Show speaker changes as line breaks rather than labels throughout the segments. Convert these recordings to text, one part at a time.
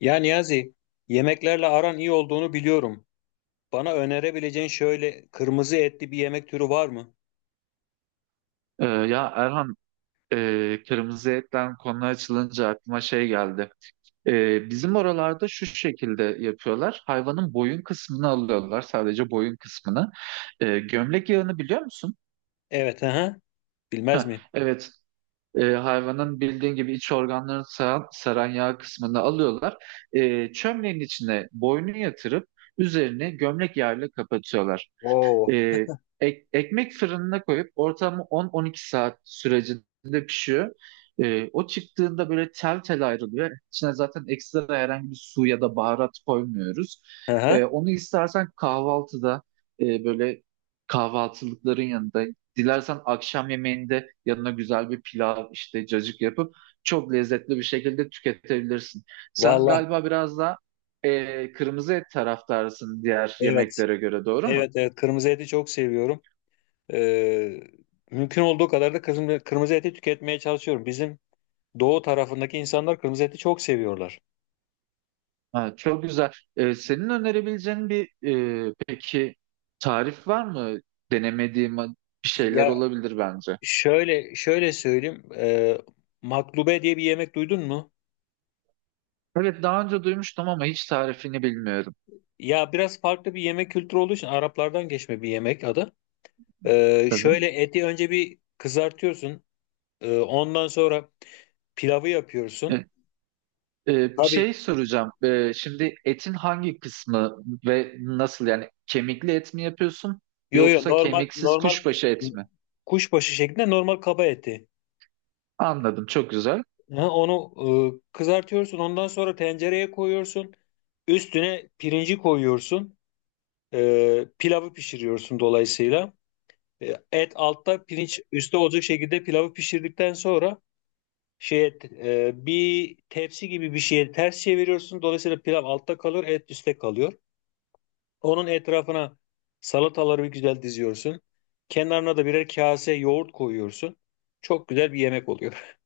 Ya Niyazi, yemeklerle aran iyi olduğunu biliyorum. Bana önerebileceğin şöyle kırmızı etli bir yemek türü var mı?
Ya Erhan, kırmızı etten konu açılınca aklıma şey geldi. Bizim oralarda şu şekilde yapıyorlar. Hayvanın boyun kısmını alıyorlar, sadece boyun kısmını. Gömlek yağını biliyor musun?
Evet, aha. Bilmez
Heh,
mi?
evet. Hayvanın bildiğin gibi iç organlarını saran yağ kısmını alıyorlar. Çömleğin içine boynu yatırıp üzerine gömlek yağıyla kapatıyorlar.
Oo,
Ee, Ekmek fırınına koyup ortamı 10-12 saat sürecinde pişiyor. O çıktığında böyle tel tel ayrılıyor. İçine zaten ekstra herhangi bir su ya da baharat koymuyoruz.
aha.
Onu istersen kahvaltıda böyle kahvaltılıkların yanında, dilersen akşam yemeğinde yanına güzel bir pilav işte cacık yapıp çok lezzetli bir şekilde tüketebilirsin. Sen
Vallahi
galiba biraz daha kırmızı et taraftarısın diğer
evet.
yemeklere göre, doğru mu?
Evet, evet. Kırmızı eti çok seviyorum. Ee, Mümkün olduğu kadar da kırmızı eti tüketmeye çalışıyorum. Bizim doğu tarafındaki insanlar kırmızı eti çok seviyorlar.
Ha, çok güzel. Senin önerebileceğin bir peki tarif var mı? Denemediğim bir şeyler
Ya
olabilir bence.
şöyle şöyle söyleyeyim. Maklube diye bir yemek duydun mu?
Evet daha önce duymuştum ama hiç tarifini bilmiyorum.
Ya biraz farklı bir yemek kültürü olduğu için Araplardan geçme bir yemek adı.
Tabii.
Şöyle eti önce bir kızartıyorsun. Ondan sonra pilavı yapıyorsun.
E, Bir şey
Tabii,
soracağım. Şimdi etin hangi kısmı ve nasıl yani kemikli et mi yapıyorsun
yo yo,
yoksa
normal
kemiksiz
normal
kuşbaşı et mi?
kuşbaşı şeklinde normal kaba eti.
Anladım. Çok güzel.
Ha, onu kızartıyorsun. Ondan sonra tencereye koyuyorsun. Üstüne pirinci koyuyorsun. Pilavı pişiriyorsun dolayısıyla. Et altta pirinç üstte olacak şekilde pilavı pişirdikten sonra şey et, bir tepsi gibi bir şeye ters çeviriyorsun. Dolayısıyla pilav altta kalır, et üstte kalıyor. Onun etrafına salataları bir güzel diziyorsun. Kenarına da birer kase yoğurt koyuyorsun. Çok güzel bir yemek oluyor.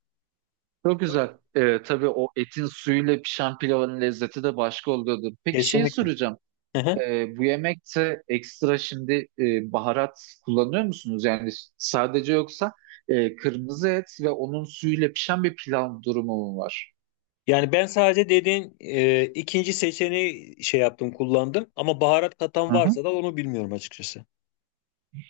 Çok güzel. Tabii o etin suyuyla pişen pilavın lezzeti de başka oluyordur. Peki şey
Kesinlikle.
soracağım.
Hı hı.
Bu yemekte ekstra şimdi baharat kullanıyor musunuz? Yani sadece yoksa kırmızı et ve onun suyuyla pişen bir pilav durumu mu var?
Yani ben sadece dediğin ikinci seçeneği şey yaptım, kullandım. Ama baharat katan
Hı hı.
varsa da onu bilmiyorum açıkçası.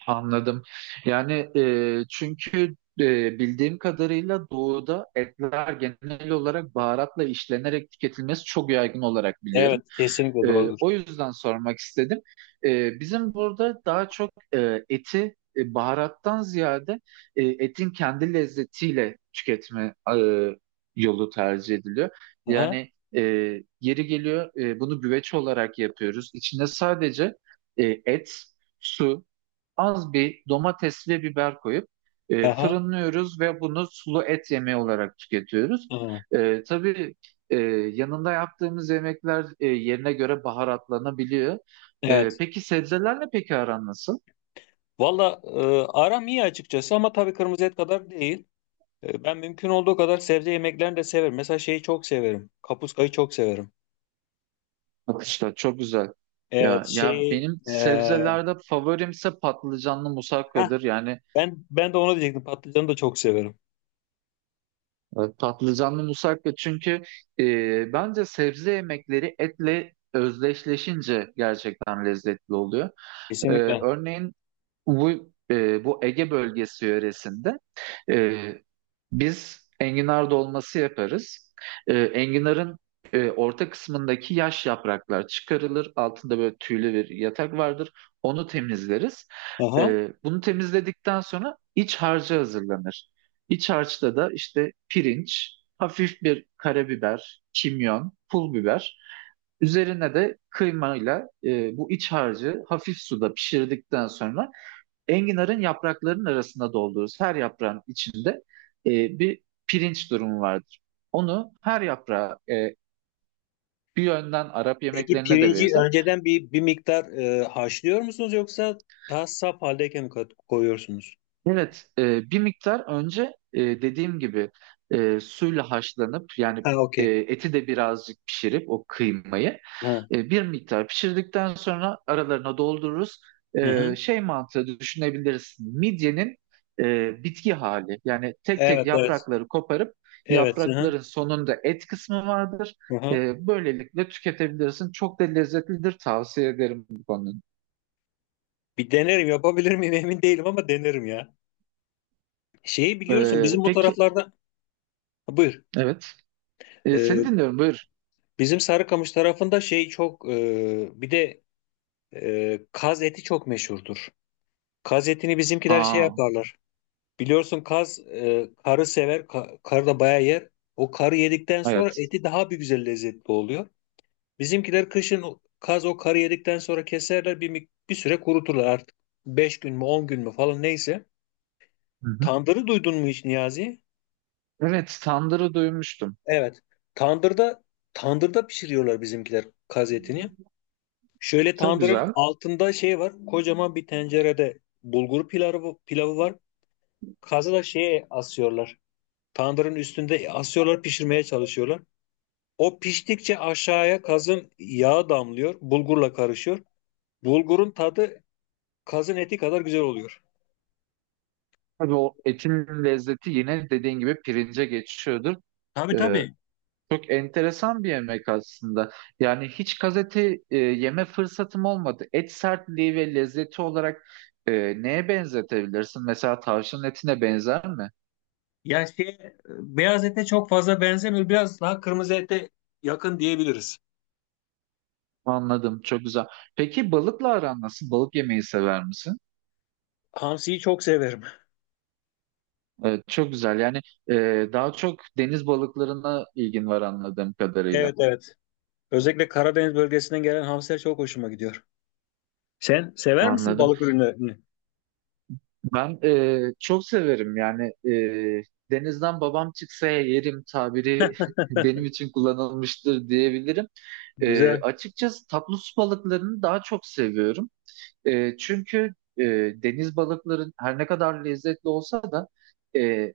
Anladım. Yani çünkü bildiğim kadarıyla doğuda etler genel olarak baharatla işlenerek tüketilmesi çok yaygın olarak biliyorum.
Evet, kesinlikle doğrudur.
O yüzden sormak istedim. Bizim burada daha çok eti baharattan ziyade etin kendi lezzetiyle tüketme yolu tercih ediliyor.
Aha,
Yani e, yeri geliyor bunu güveç olarak yapıyoruz. İçine sadece et, su az bir domates ve biber koyup
aha,
fırınlıyoruz ve bunu sulu et yemeği olarak tüketiyoruz.
aha.
Tabii e, yanında yaptığımız yemekler yerine göre baharatlanabiliyor.
Evet.
Peki sebzelerle peki aran nasıl?
Valla aram iyi açıkçası ama tabii kırmızı et kadar değil. Ben mümkün olduğu kadar sebze yemeklerini de severim. Mesela şeyi çok severim. Kapuskayı çok severim.
Bak işte çok güzel.
Evet
Ya, ya
şey,
benim sebzelerde favorimse patlıcanlı
heh,
musakkadır. Yani
ben de onu diyecektim. Patlıcanı da çok severim.
patlıcanlı musakka çünkü e, bence sebze yemekleri etle özdeşleşince gerçekten lezzetli oluyor. Ee,
Kesinlikle.
Örneğin bu Ege bölgesi yöresinde e, biz enginar dolması yaparız. Enginarın orta kısmındaki yaş yapraklar çıkarılır. Altında böyle tüylü bir yatak vardır. Onu temizleriz.
Aha.
Bunu temizledikten sonra iç harcı hazırlanır. İç harçta da işte pirinç, hafif bir karabiber, kimyon, pul biber. Üzerine de kıymayla bu iç harcı hafif suda pişirdikten sonra enginarın yapraklarının arasında doldururuz. Her yaprağın içinde e, bir pirinç durumu vardır. Onu her yaprağa bir yönden Arap
Peki
yemeklerine de
pirinci
benzer.
önceden bir miktar haşlıyor musunuz yoksa daha saf haldeyken mi koyuyorsunuz?
Evet, bir miktar önce dediğim gibi suyla haşlanıp yani
Ha, okey.
eti de birazcık pişirip o kıymayı
Ha.
bir miktar pişirdikten sonra aralarına doldururuz.
Hı-hı.
Şey mantığı düşünebiliriz. Midyenin bitki hali yani tek tek
Evet evet.
yaprakları koparıp
Evet. Hı-hı.
yaprakların sonunda et kısmı vardır.
Hı-hı.
Böylelikle tüketebilirsin. Çok da lezzetlidir. Tavsiye ederim bu konunun.
Bir denerim, yapabilir miyim emin değilim ama denerim ya. Şeyi biliyorsun bizim bu
Peki,
taraflarda. Ha, buyur.
evet. Seni
E,
dinliyorum. Buyur.
Bizim Sarıkamış tarafında şey çok, bir de kaz eti çok meşhurdur. Kaz etini bizimkiler şey
Aa.
yaparlar. Biliyorsun kaz, karı sever. Karı da bayağı yer. O karı yedikten sonra
Evet.
eti daha bir güzel lezzetli oluyor. Bizimkiler kışın kaz o karı yedikten sonra keserler, bir süre kuruturlar artık. 5 gün mü 10 gün mü falan neyse.
Hı hı.
Tandırı duydun mu hiç Niyazi?
Evet, tandırı duymuştum.
Evet. Tandırda pişiriyorlar bizimkiler kaz etini. Şöyle
Çok
tandırın
güzel.
altında şey var. Kocaman bir tencerede bulgur pilavı var. Kazı da şeye asıyorlar. Tandırın üstünde asıyorlar, pişirmeye çalışıyorlar. O piştikçe aşağıya kazın yağı damlıyor, bulgurla karışıyor. Bulgurun tadı kazın eti kadar güzel oluyor.
Tabii o etin lezzeti yine dediğin gibi pirince geçiyordur.
Tabii
Ee,
tabii.
Çok enteresan bir yemek aslında. Yani hiç gazete yeme fırsatım olmadı. Et sertliği ve lezzeti olarak e, neye benzetebilirsin? Mesela tavşanın etine benzer mi?
Ya şey, beyaz ete çok fazla benzemiyor. Biraz daha kırmızı ete yakın diyebiliriz.
Anladım, çok güzel. Peki balıkla aran nasıl? Balık yemeyi sever misin?
Hamsiyi çok severim.
Çok güzel. Yani daha çok deniz balıklarına ilgin var anladığım kadarıyla.
Evet evet. Özellikle Karadeniz bölgesinden gelen hamsiler çok hoşuma gidiyor. Sen sever misin
Anladım.
balık ürünlerini?
Ben çok severim. Yani denizden babam çıksa yerim tabiri benim için kullanılmıştır diyebilirim.
Güzel.
Açıkçası tatlı su balıklarını daha çok seviyorum. Çünkü deniz balıkların her ne kadar lezzetli olsa da e,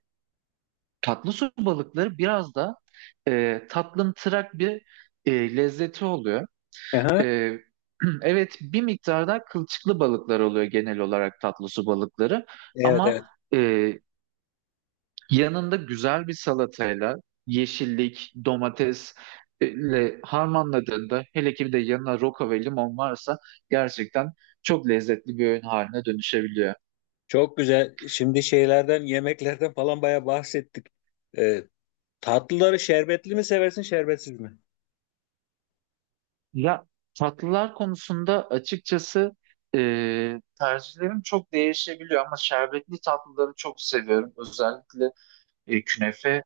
tatlı su balıkları biraz da tatlımtırak bir lezzeti oluyor.
Aha.
E, evet bir miktar da kılçıklı balıklar oluyor genel olarak tatlı su balıkları
Evet evet.
ama e, yanında güzel bir salatayla yeşillik, domatesle harmanladığında hele ki bir de yanına roka ve limon varsa gerçekten çok lezzetli bir öğün haline dönüşebiliyor.
Çok güzel. Şimdi şeylerden, yemeklerden falan bayağı bahsettik. Ee, Tatlıları şerbetli mi seversin, şerbetsiz mi?
Ya tatlılar konusunda açıkçası tercihlerim çok değişebiliyor ama şerbetli tatlıları çok seviyorum. Özellikle künefe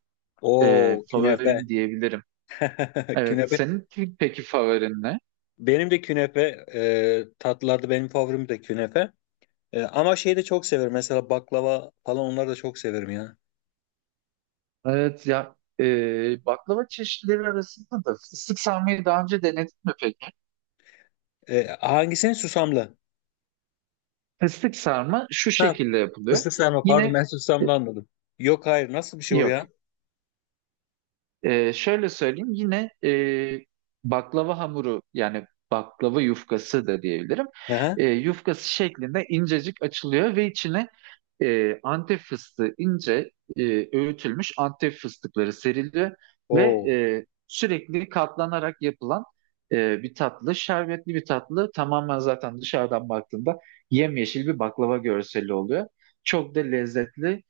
Oo, künefe.
favorim diyebilirim. Evet,
Künefe.
senin peki favorin ne?
Benim de künefe. Tatlılarda benim favorim de künefe. E, ama şeyi de çok severim. Mesela baklava falan, onları da çok severim ya.
Evet ya baklava çeşitleri arasında da fıstık sarmayı daha önce denedin mi peki?
E, hangisini? Susamlı.
Fıstık sarma şu
Ha,
şekilde yapılıyor.
fıstık sarma. Pardon,
Yine
ben
e,
susamlı anladım. Yok, hayır. Nasıl bir şey o
yok
ya?
Şöyle söyleyeyim yine baklava hamuru yani baklava yufkası da diyebilirim.
Aha.
Yufkası şeklinde incecik açılıyor ve içine Antep fıstığı ince öğütülmüş Antep fıstıkları seriliyor ve
Oo.
sürekli katlanarak yapılan bir tatlı, şerbetli bir tatlı. Tamamen zaten dışarıdan baktığında yemyeşil bir baklava görseli oluyor. Çok da lezzetli.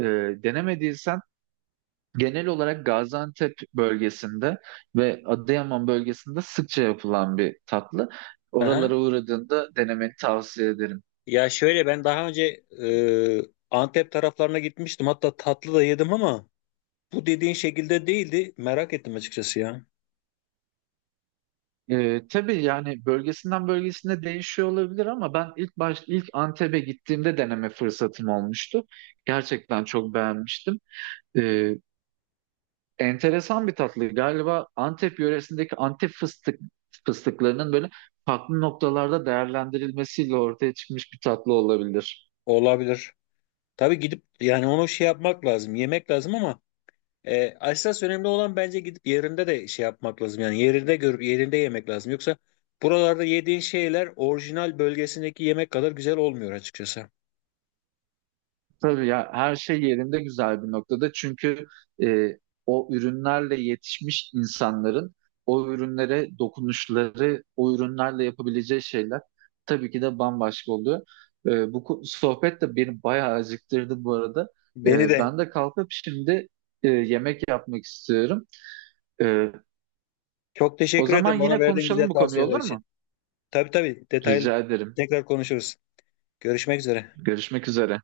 E, Denemediysen genel olarak Gaziantep bölgesinde ve Adıyaman bölgesinde sıkça yapılan bir tatlı.
Aha.
Oralara uğradığında denemeni tavsiye ederim.
Ya şöyle, ben daha önce e, Antep taraflarına gitmiştim. Hatta tatlı da yedim ama bu dediğin şekilde değildi. Merak ettim açıkçası ya.
Tabii yani bölgesinden bölgesine değişiyor olabilir ama ben ilk Antep'e gittiğimde deneme fırsatım olmuştu. Gerçekten çok beğenmiştim. Ee, Enteresan bir tatlı. Galiba Antep yöresindeki Antep fıstıklarının böyle farklı noktalarda değerlendirilmesiyle ortaya çıkmış bir tatlı olabilir.
Olabilir. Tabii gidip yani onu şey yapmak lazım, yemek lazım ama esas önemli olan bence gidip yerinde de şey yapmak lazım. Yani yerinde görüp yerinde yemek lazım. Yoksa buralarda yediğin şeyler orijinal bölgesindeki yemek kadar güzel olmuyor açıkçası.
Tabii ya her şey yerinde güzel bir noktada. Çünkü e, o ürünlerle yetişmiş insanların o ürünlere dokunuşları, o ürünlerle yapabileceği şeyler tabii ki de bambaşka oluyor. Bu sohbet de beni bayağı acıktırdı bu arada.
Beni de.
Ben de kalkıp şimdi yemek yapmak istiyorum. E,
Çok
O
teşekkür
zaman
ederim bana
yine
verdiğin güzel
konuşalım bu konuyu
tavsiyeler
olur
için.
mu?
Tabii tabii, detaylı
Rica ederim.
tekrar konuşuruz. Görüşmek üzere.
Görüşmek üzere.